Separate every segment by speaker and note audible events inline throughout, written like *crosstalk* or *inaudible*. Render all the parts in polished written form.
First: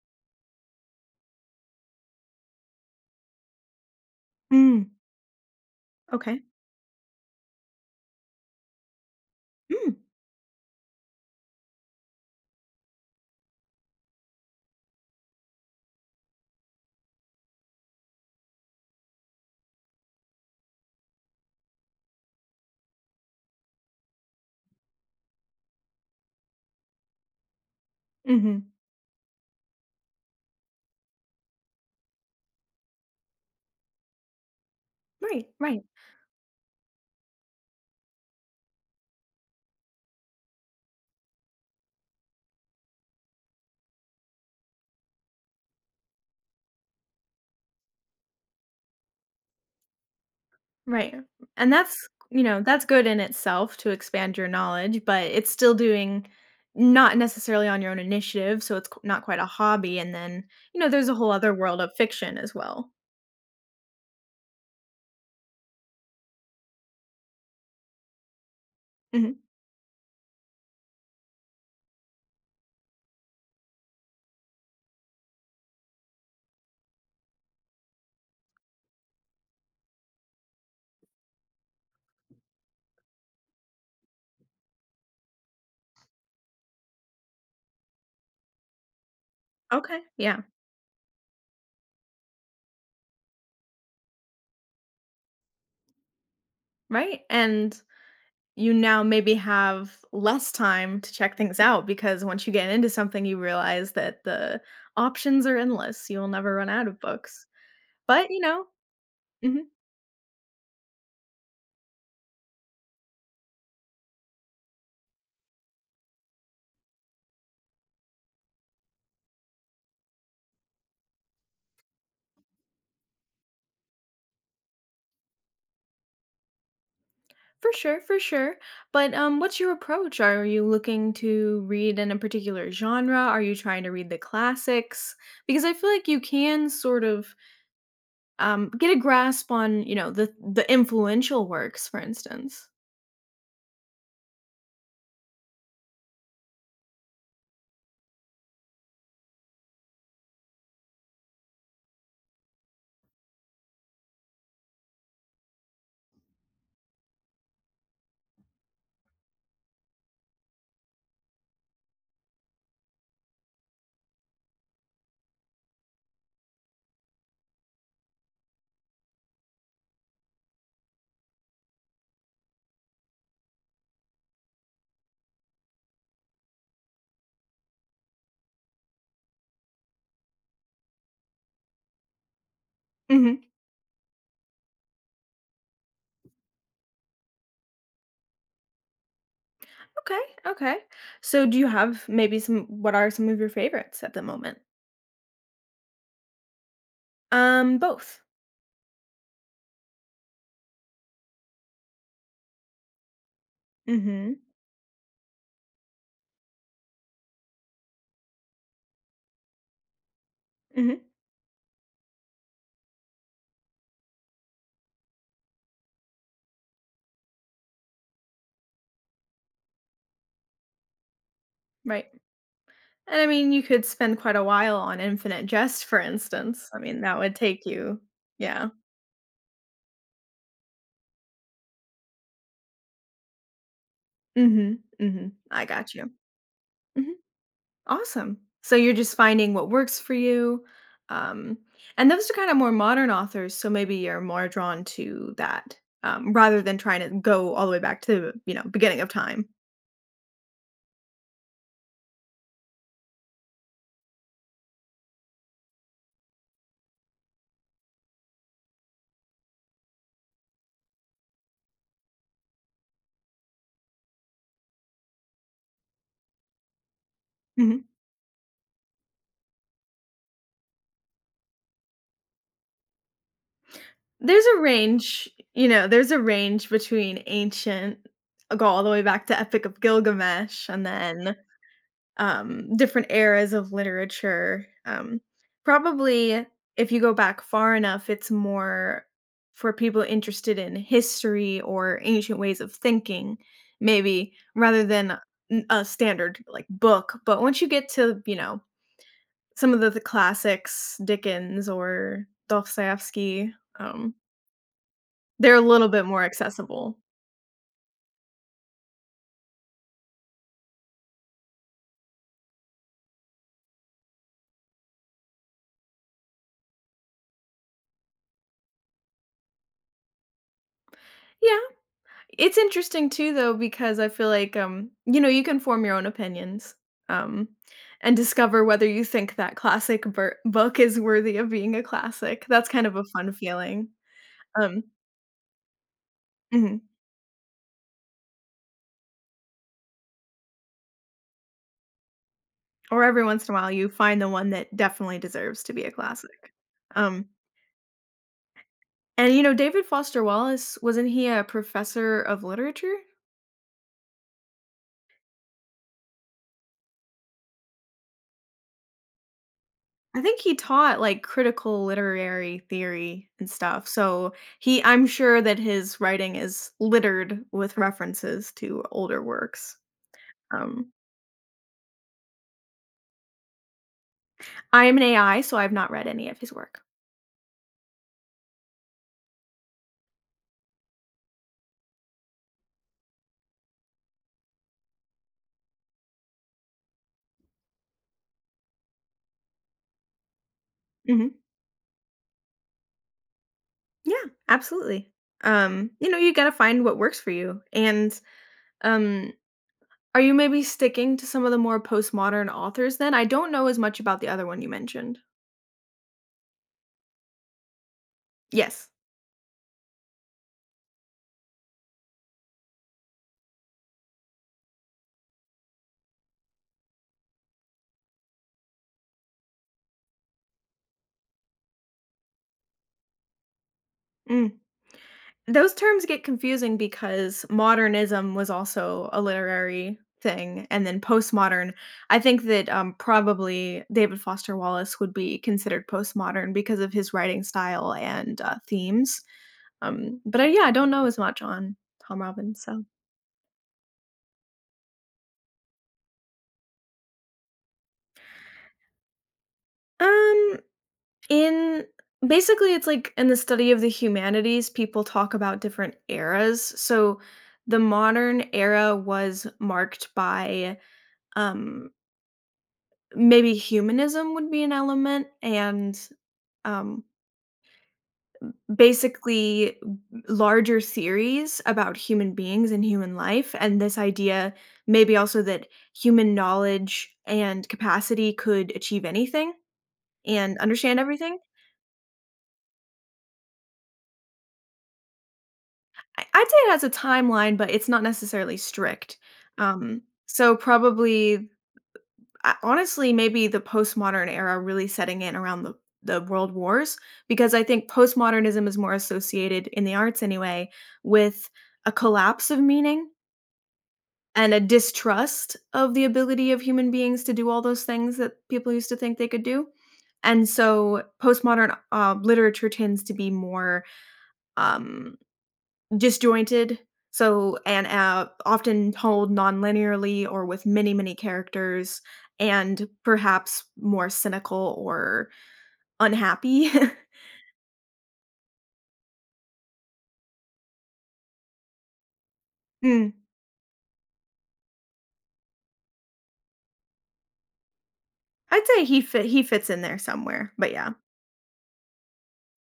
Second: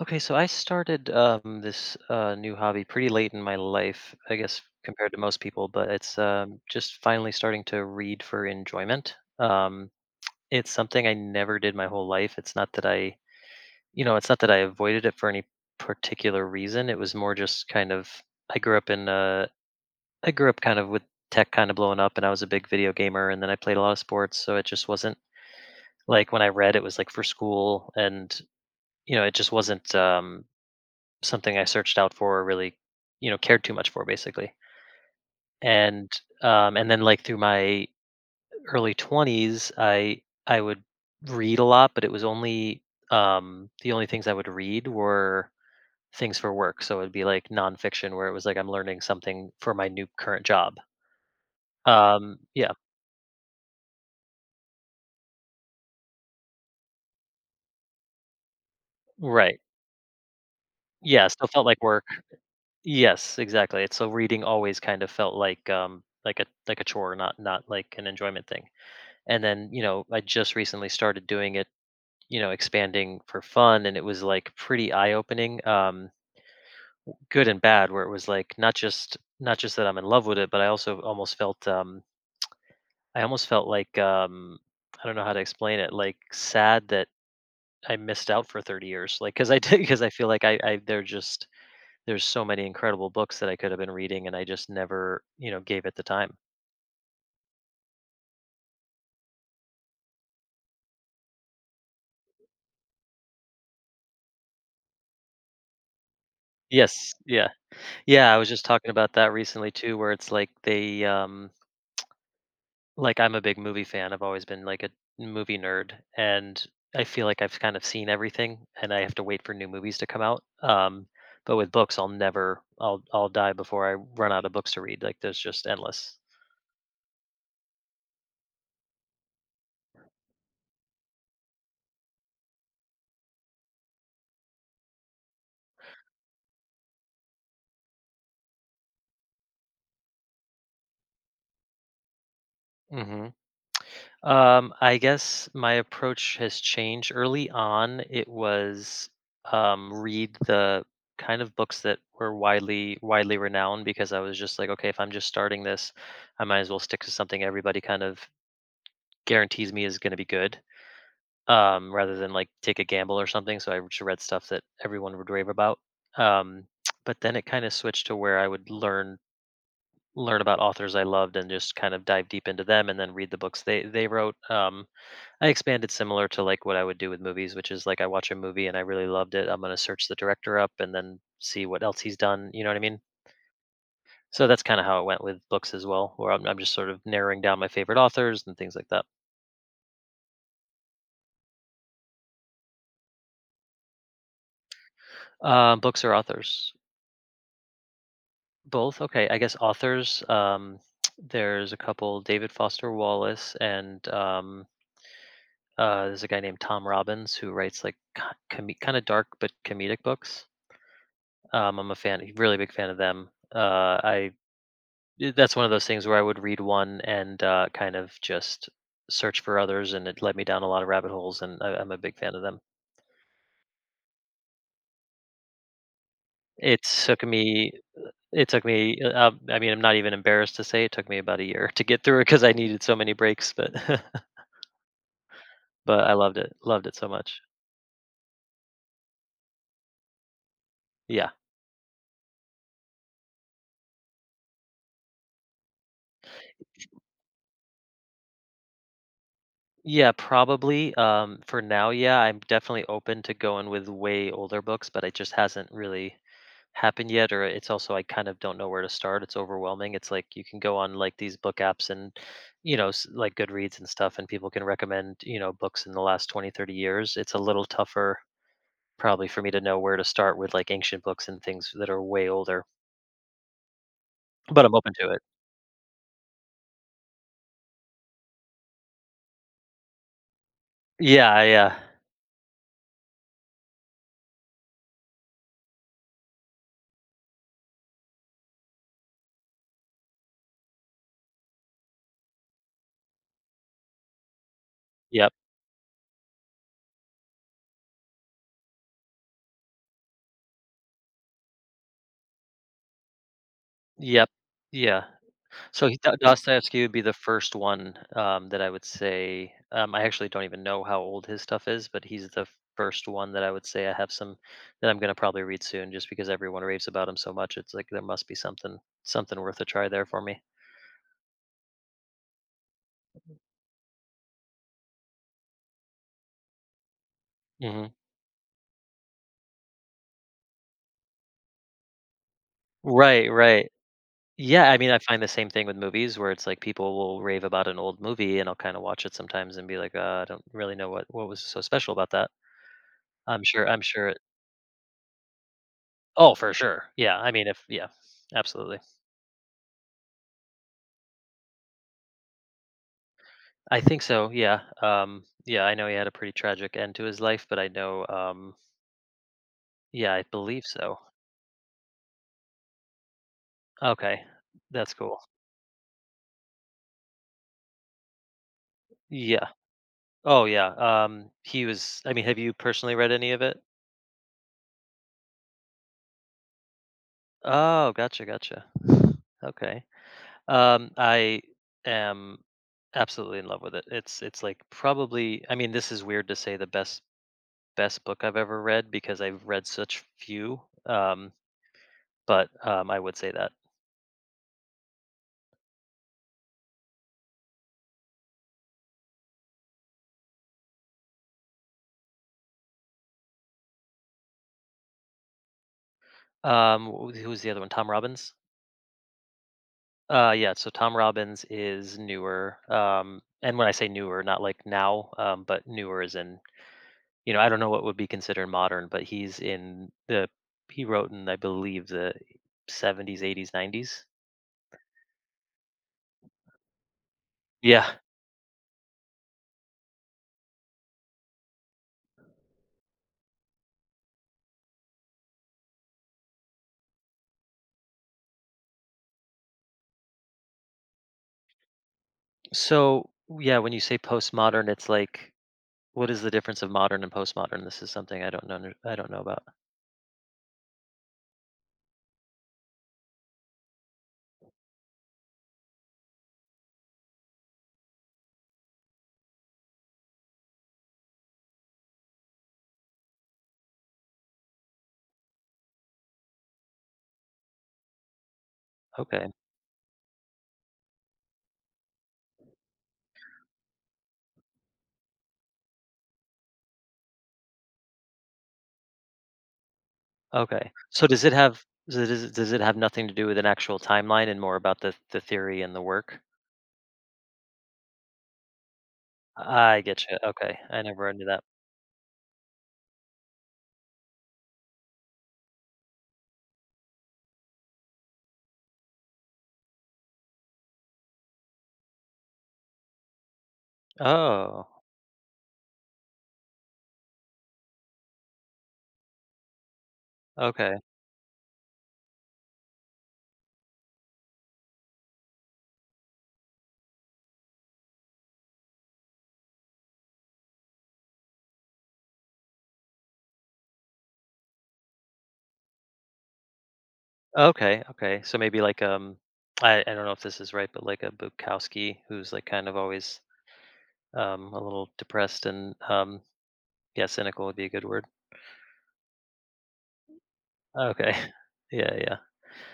Speaker 1: Okay, so I started this new hobby pretty late in my life, I guess,
Speaker 2: Mm,
Speaker 1: compared to most people, but it's
Speaker 2: okay.
Speaker 1: just finally starting to read for enjoyment.
Speaker 2: Mm,
Speaker 1: It's something I never did my whole life. It's not that it's not that I avoided it for any particular reason. It was more just kind of, I grew up in, uh, I grew up kind of with tech kind of blowing up, and I was a big video gamer, and then I played a lot of sports, so it just wasn't like when I read, it was like for school, and,
Speaker 2: mhm.
Speaker 1: you know, it just wasn't. Something I searched out for or really cared too much for basically.
Speaker 2: Right, right,
Speaker 1: And and then through my early 20s, I would read a lot, but it was only the only things I would read were things for work. So it'd be like nonfiction where it was like I'm learning something for my new current job.
Speaker 2: right, and
Speaker 1: Yeah,
Speaker 2: that's good in itself to expand your knowledge, but it's still doing not necessarily on your own initiative, so it's q not quite a
Speaker 1: right.
Speaker 2: hobby, and then, there's a
Speaker 1: Yeah,
Speaker 2: whole
Speaker 1: still
Speaker 2: other
Speaker 1: felt
Speaker 2: world
Speaker 1: like
Speaker 2: of
Speaker 1: work.
Speaker 2: fiction as well.
Speaker 1: Yes, exactly. It's so reading always kind of felt like like a chore, not like an enjoyment thing.
Speaker 2: Mhm.
Speaker 1: And then I just recently started doing it, expanding for fun, and it was like pretty eye-opening, good and bad where it was like not just that I'm in love with it, but I also almost felt I almost felt I don't know how to explain it, like sad that I missed out for 30 years. Like cuz I did *laughs* because
Speaker 2: Okay,
Speaker 1: I feel
Speaker 2: yeah,
Speaker 1: like I they're just there's so many incredible books that I could have been reading, and I just never gave it the time.
Speaker 2: right, and you now maybe have less time to check things out because once you get into something, you realize that the options are endless, you'll never run out of
Speaker 1: Yes,
Speaker 2: books,
Speaker 1: yeah.
Speaker 2: but,
Speaker 1: Yeah, I
Speaker 2: you
Speaker 1: was just
Speaker 2: know
Speaker 1: talking about that
Speaker 2: Mhm.
Speaker 1: recently too where it's like, I'm a big movie fan. I've always been like a movie nerd, and I feel like I've kind of seen everything, and I have to wait for new movies to come out. But with books, I'll never, I'll die before I run out of books to read. Like, there's just endless.
Speaker 2: For sure, for sure. But what's your approach? Are you looking to read in a particular genre? Are you trying to read the classics? Because I feel like you can sort of get a grasp on, the influential works, for instance.
Speaker 1: hmm I guess my approach has changed. Early on, it was read the kind of books that were widely renowned because I was just like, okay, if I'm just starting this, I might as well stick to something everybody kind of guarantees me is going to be good. Um, rather than like take a gamble or something. So I just read stuff that everyone would rave about. Um, but then it kind of switched to where I would learn about authors I loved and just kind of dive deep into them and then read the books they wrote. I expanded similar to like what I would do with movies, which is like I watch a movie and I really loved it. I'm gonna search the director up and then see what else he's done. You know what I mean?
Speaker 2: Hmm.
Speaker 1: So that's kind of how it went with books as well, where I'm just sort of narrowing down my favorite authors and things like that.
Speaker 2: Okay, okay. So do you have maybe some? What are some of your favorites at the moment?
Speaker 1: Books or authors?
Speaker 2: Both.
Speaker 1: Both? Okay. I guess authors, there's a couple, David Foster Wallace, and
Speaker 2: Mm-hmm.
Speaker 1: there's a guy named Tom Robbins who writes like kind of dark but comedic books.
Speaker 2: Mm-hmm.
Speaker 1: I'm a fan, really big fan of them. Uh, I that's one of those things where I would read one and kind of just search for others, and it led me down a lot of rabbit holes. And I'm a
Speaker 2: Right.
Speaker 1: big fan of them.
Speaker 2: And I mean, you could spend quite a while on Infinite Jest, for instance. I
Speaker 1: It
Speaker 2: mean, that
Speaker 1: took
Speaker 2: would take
Speaker 1: me.
Speaker 2: you.
Speaker 1: It took
Speaker 2: Yeah.
Speaker 1: me. I mean, I'm not even embarrassed to say it took me about a year *laughs* to get through it because I needed so many breaks. But *laughs*
Speaker 2: Mhm, mhm. I got
Speaker 1: But
Speaker 2: you.
Speaker 1: I loved it so
Speaker 2: Mhm.
Speaker 1: much.
Speaker 2: Awesome. So you're just finding what works for you,
Speaker 1: Yeah.
Speaker 2: um, and those are kinda more modern authors, so maybe you're more drawn to that, rather than trying to go all the way back to, the beginning of time.
Speaker 1: Yeah, probably, for now, yeah, I'm definitely open to going with way older books, but it just hasn't really happened yet, or it's also I kind of don't know where to start. It's overwhelming. It's like, you can go on, like, these book apps and, you know, s like Goodreads and stuff, and people can recommend books in the last 20, 30 years. It's a little
Speaker 2: Mhm.
Speaker 1: tougher probably for me to know where to start with, like, ancient books and things that are way older,
Speaker 2: There's a
Speaker 1: but I'm open to it.
Speaker 2: range, there's a range between ancient, go all the way back to Epic of Gilgamesh, and then
Speaker 1: Yeah, yeah.
Speaker 2: different eras of literature. Probably, if you go back far enough, it's more for people interested in history or ancient ways of thinking, maybe rather than
Speaker 1: Yep,
Speaker 2: a standard like book. But once you get to some of the classics, Dickens or Dostoevsky, um,
Speaker 1: yep, yeah.
Speaker 2: they're a
Speaker 1: So
Speaker 2: little bit more
Speaker 1: Dostoevsky would
Speaker 2: accessible.
Speaker 1: be the first one that I would say. I actually don't even know how old his stuff is, but he's the first one that I would say I have some that I'm going to probably read soon, just because everyone raves about him so much. It's like there must be something worth a try there for me.
Speaker 2: Yeah, it's interesting too though because I feel like, you can form your own opinions, um,
Speaker 1: hmm
Speaker 2: and discover whether you think that classic bur book is worthy of being a classic. That's kind of a
Speaker 1: Right,
Speaker 2: fun
Speaker 1: right.
Speaker 2: feeling.
Speaker 1: Yeah, I
Speaker 2: Um
Speaker 1: mean, I find the same thing with movies where it's like
Speaker 2: mhm.
Speaker 1: people will rave about an old movie, and I'll kind of watch it sometimes and be like, I don't really know what was so special about that.
Speaker 2: Or every
Speaker 1: I'm
Speaker 2: once in a
Speaker 1: sure.
Speaker 2: while,
Speaker 1: I'm
Speaker 2: you
Speaker 1: sure.
Speaker 2: find the one that definitely deserves to be a
Speaker 1: Oh,
Speaker 2: classic.
Speaker 1: for sure. Yeah.
Speaker 2: Um,
Speaker 1: I mean, if yeah, absolutely.
Speaker 2: and, David Foster Wallace, wasn't he a professor of literature?
Speaker 1: I think so. Yeah. Yeah, I know he had a pretty tragic end to his life, but I know. Yeah,
Speaker 2: I
Speaker 1: I
Speaker 2: think he
Speaker 1: believe so.
Speaker 2: taught, like, critical literary theory and stuff,
Speaker 1: Okay,
Speaker 2: so he
Speaker 1: that's
Speaker 2: I'm
Speaker 1: cool.
Speaker 2: sure that his writing is littered with references to older
Speaker 1: Yeah.
Speaker 2: works.
Speaker 1: Oh, yeah.
Speaker 2: Um,
Speaker 1: He was. I mean, have you personally read any of it?
Speaker 2: I am an AI, so I've not read any of his work.
Speaker 1: Oh, gotcha, gotcha. Okay. I am absolutely in love with it. It's like probably. I mean, this is weird to say the best book I've ever read because I've read such few.
Speaker 2: Mhm.
Speaker 1: But, I would say that.
Speaker 2: Yeah, absolutely. You gotta find what works for you, and, um, are you maybe sticking to some of the more postmodern authors then? I don't know as much about the other one you mentioned.
Speaker 1: Wh who was the other one? Tom Robbins?
Speaker 2: Yes.
Speaker 1: Yeah, so Tom Robbins is newer, and when I say newer, not like now, but newer is in, you know, I don't know what would be considered modern, but he's in the he wrote in, I believe, the 70s, 80s, 90s.
Speaker 2: Mm. Those terms get confusing because
Speaker 1: Yeah.
Speaker 2: modernism was also a literary thing, and then postmodern. I think that probably David Foster Wallace would be considered postmodern because of his writing style and themes. Yeah, I don't know as much on Tom Robbins. So
Speaker 1: So, yeah, when you say postmodern, it's like, what is the difference of modern and postmodern? This is something I don't know about.
Speaker 2: um, in basically, it's like in the study of the humanities, people talk about different eras. So the modern era was marked by um maybe humanism would be an element and, um,
Speaker 1: Okay,
Speaker 2: basically larger theories about human beings and human life, and this idea maybe also that human knowledge and capacity could achieve anything and
Speaker 1: okay.
Speaker 2: understand
Speaker 1: So does it
Speaker 2: everything.
Speaker 1: have does it have nothing to do with an actual timeline and more about the theory and the work?
Speaker 2: I'd say it has a timeline, but it's not necessarily strict.
Speaker 1: I get you.
Speaker 2: So
Speaker 1: Okay, I never knew that.
Speaker 2: probably I honestly, maybe the postmodern era really setting in around the world wars because I think postmodernism is more associated in the arts anyway with a collapse of meaning and a
Speaker 1: Oh,
Speaker 2: distrust of the ability of human beings to do all those things that people used to think they could do. And
Speaker 1: okay,
Speaker 2: so postmodern literature tends to be more um, disjointed, so and often told non-linearly or with many many characters and perhaps more cynical or unhappy. *laughs*
Speaker 1: okay. So maybe like I don't know if this is right, but like a Bukowski who's like kind of
Speaker 2: Mm.
Speaker 1: always a little depressed and yeah, cynical would be a good word.
Speaker 2: I'd say he fits in there somewhere, but yeah,
Speaker 1: Okay, *laughs* yeah,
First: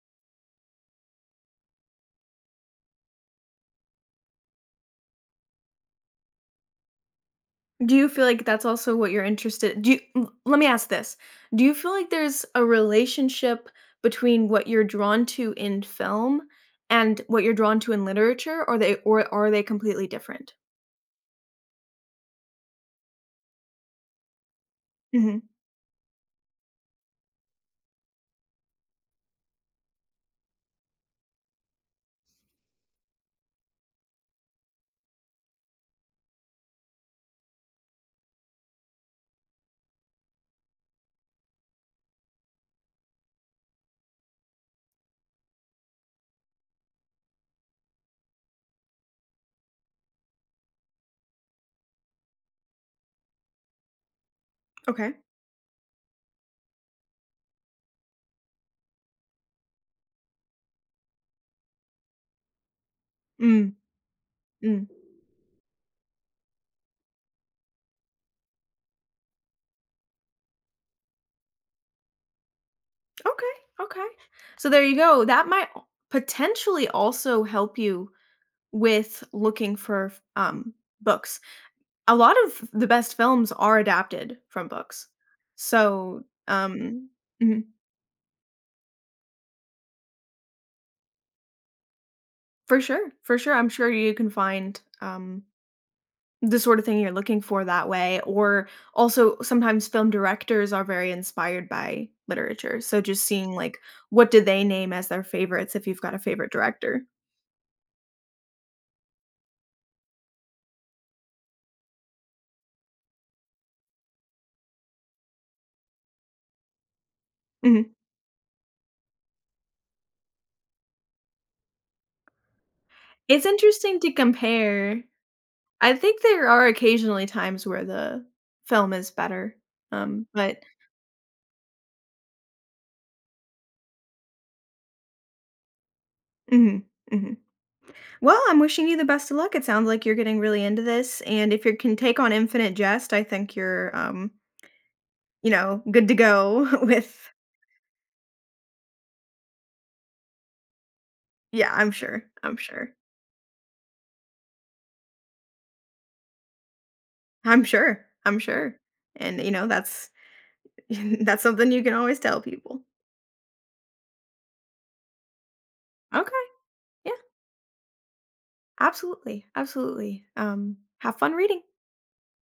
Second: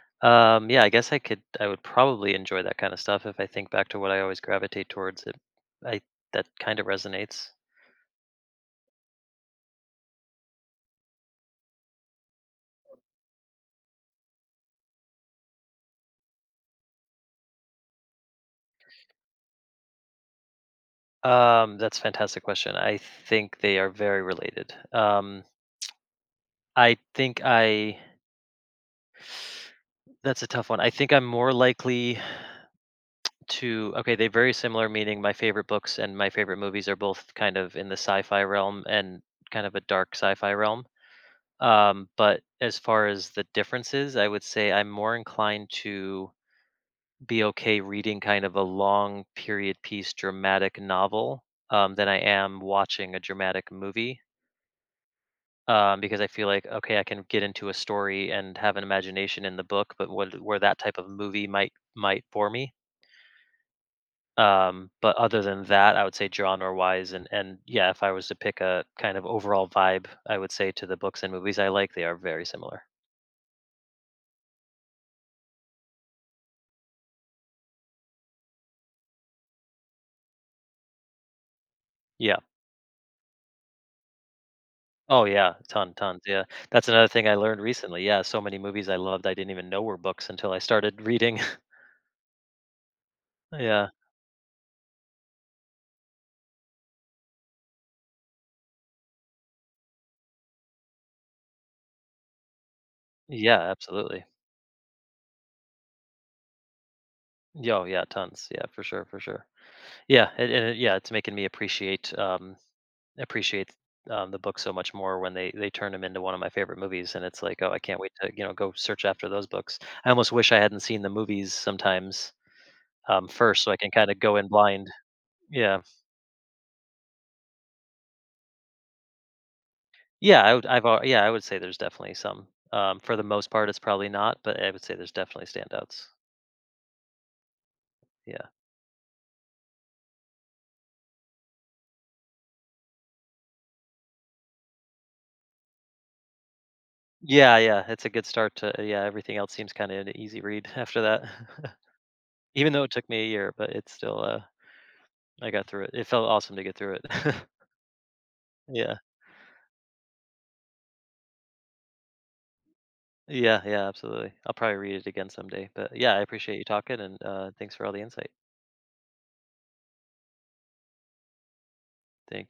Speaker 1: yeah. Yeah, I guess I could. I would probably enjoy that kind of stuff if I think back to what I always gravitate towards. It, I that kind of resonates.
Speaker 2: do you feel like that's also what you're interested, let me ask this, do you feel like there's a relationship between what you're drawn to in film and what you're drawn to in literature, or they or are they completely different?
Speaker 1: That's a fantastic question. I think they are very related.
Speaker 2: Hmm,
Speaker 1: I think I. That's a tough one. I think I'm more likely to. Okay, they're very similar. Meaning, my favorite books and my favorite movies are both kind of in the sci-fi realm, and kind of a dark sci-fi realm. But as far as the differences, I would say I'm more inclined to be okay reading kind of a long period piece dramatic novel, than I am watching a dramatic movie
Speaker 2: okay,
Speaker 1: because I feel like okay, I can get into a story and have an imagination in the book, but where that type of movie might bore me.
Speaker 2: mm.
Speaker 1: But other than that, I would say genre wise, and yeah, if I was to pick a kind of overall vibe, I would say to the books and movies I like, they are very similar.
Speaker 2: Okay, okay. So there you go. That might potentially also help you with looking for books. A lot
Speaker 1: Yeah,
Speaker 2: of the best films are adapted from books.
Speaker 1: oh yeah, tons,
Speaker 2: So,
Speaker 1: yeah. That's another
Speaker 2: um,
Speaker 1: thing I learned
Speaker 2: mhm,
Speaker 1: recently, yeah, so many movies I loved, I didn't even know were books until I started reading. *laughs*
Speaker 2: for sure, for sure. I'm
Speaker 1: Yeah.
Speaker 2: sure you can find the sort of thing you're looking for that way. Or also, sometimes film directors are very inspired by literature. So, just seeing
Speaker 1: Yeah,
Speaker 2: like
Speaker 1: absolutely.
Speaker 2: what do they name as their favorites if you've got a favorite director.
Speaker 1: Yeah, oh yeah, tons, yeah, for sure, for sure. Yeah, and yeah, it's making me appreciate, the book so much more when they turn them into one of my favorite movies, and it's like, "Oh, I
Speaker 2: Mhm.
Speaker 1: can't wait to, you know, go search after those books." I almost wish I hadn't seen the movies sometimes,
Speaker 2: It's
Speaker 1: first so I can
Speaker 2: interesting to
Speaker 1: kinda go in blind.
Speaker 2: compare.
Speaker 1: Yeah.
Speaker 2: I think there are occasionally times where the film is better,
Speaker 1: Yeah, I
Speaker 2: but
Speaker 1: would I've al yeah, I would say there's definitely some. For the most part, it's probably not, but I would say there's definitely standouts.
Speaker 2: mhm, mhm. Well,
Speaker 1: Yeah.
Speaker 2: I'm wishing you the best of luck. It sounds like you're getting really into this, and if you can take on Infinite Jest, I think you're, good to go *laughs* with.
Speaker 1: Yeah, yeah, it's a good start to yeah, everything else seems kinda an easy read *laughs* after that.
Speaker 2: Yeah,
Speaker 1: *laughs*
Speaker 2: I'm sure, I'm
Speaker 1: Even though it
Speaker 2: sure,
Speaker 1: took me a year, but it's still, I got through it. It felt awesome to get through it. *laughs*
Speaker 2: I'm sure, I'm sure,
Speaker 1: Yeah.
Speaker 2: and, that's *laughs* that's something you can always tell people.
Speaker 1: Yeah, yeah, absolutely. I'll probably read it again someday, but yeah, I
Speaker 2: Okay,
Speaker 1: appreciate you talking,
Speaker 2: yeah,
Speaker 1: and, thanks for all the insight.
Speaker 2: absolutely, absolutely, have fun reading.
Speaker 1: Thank you.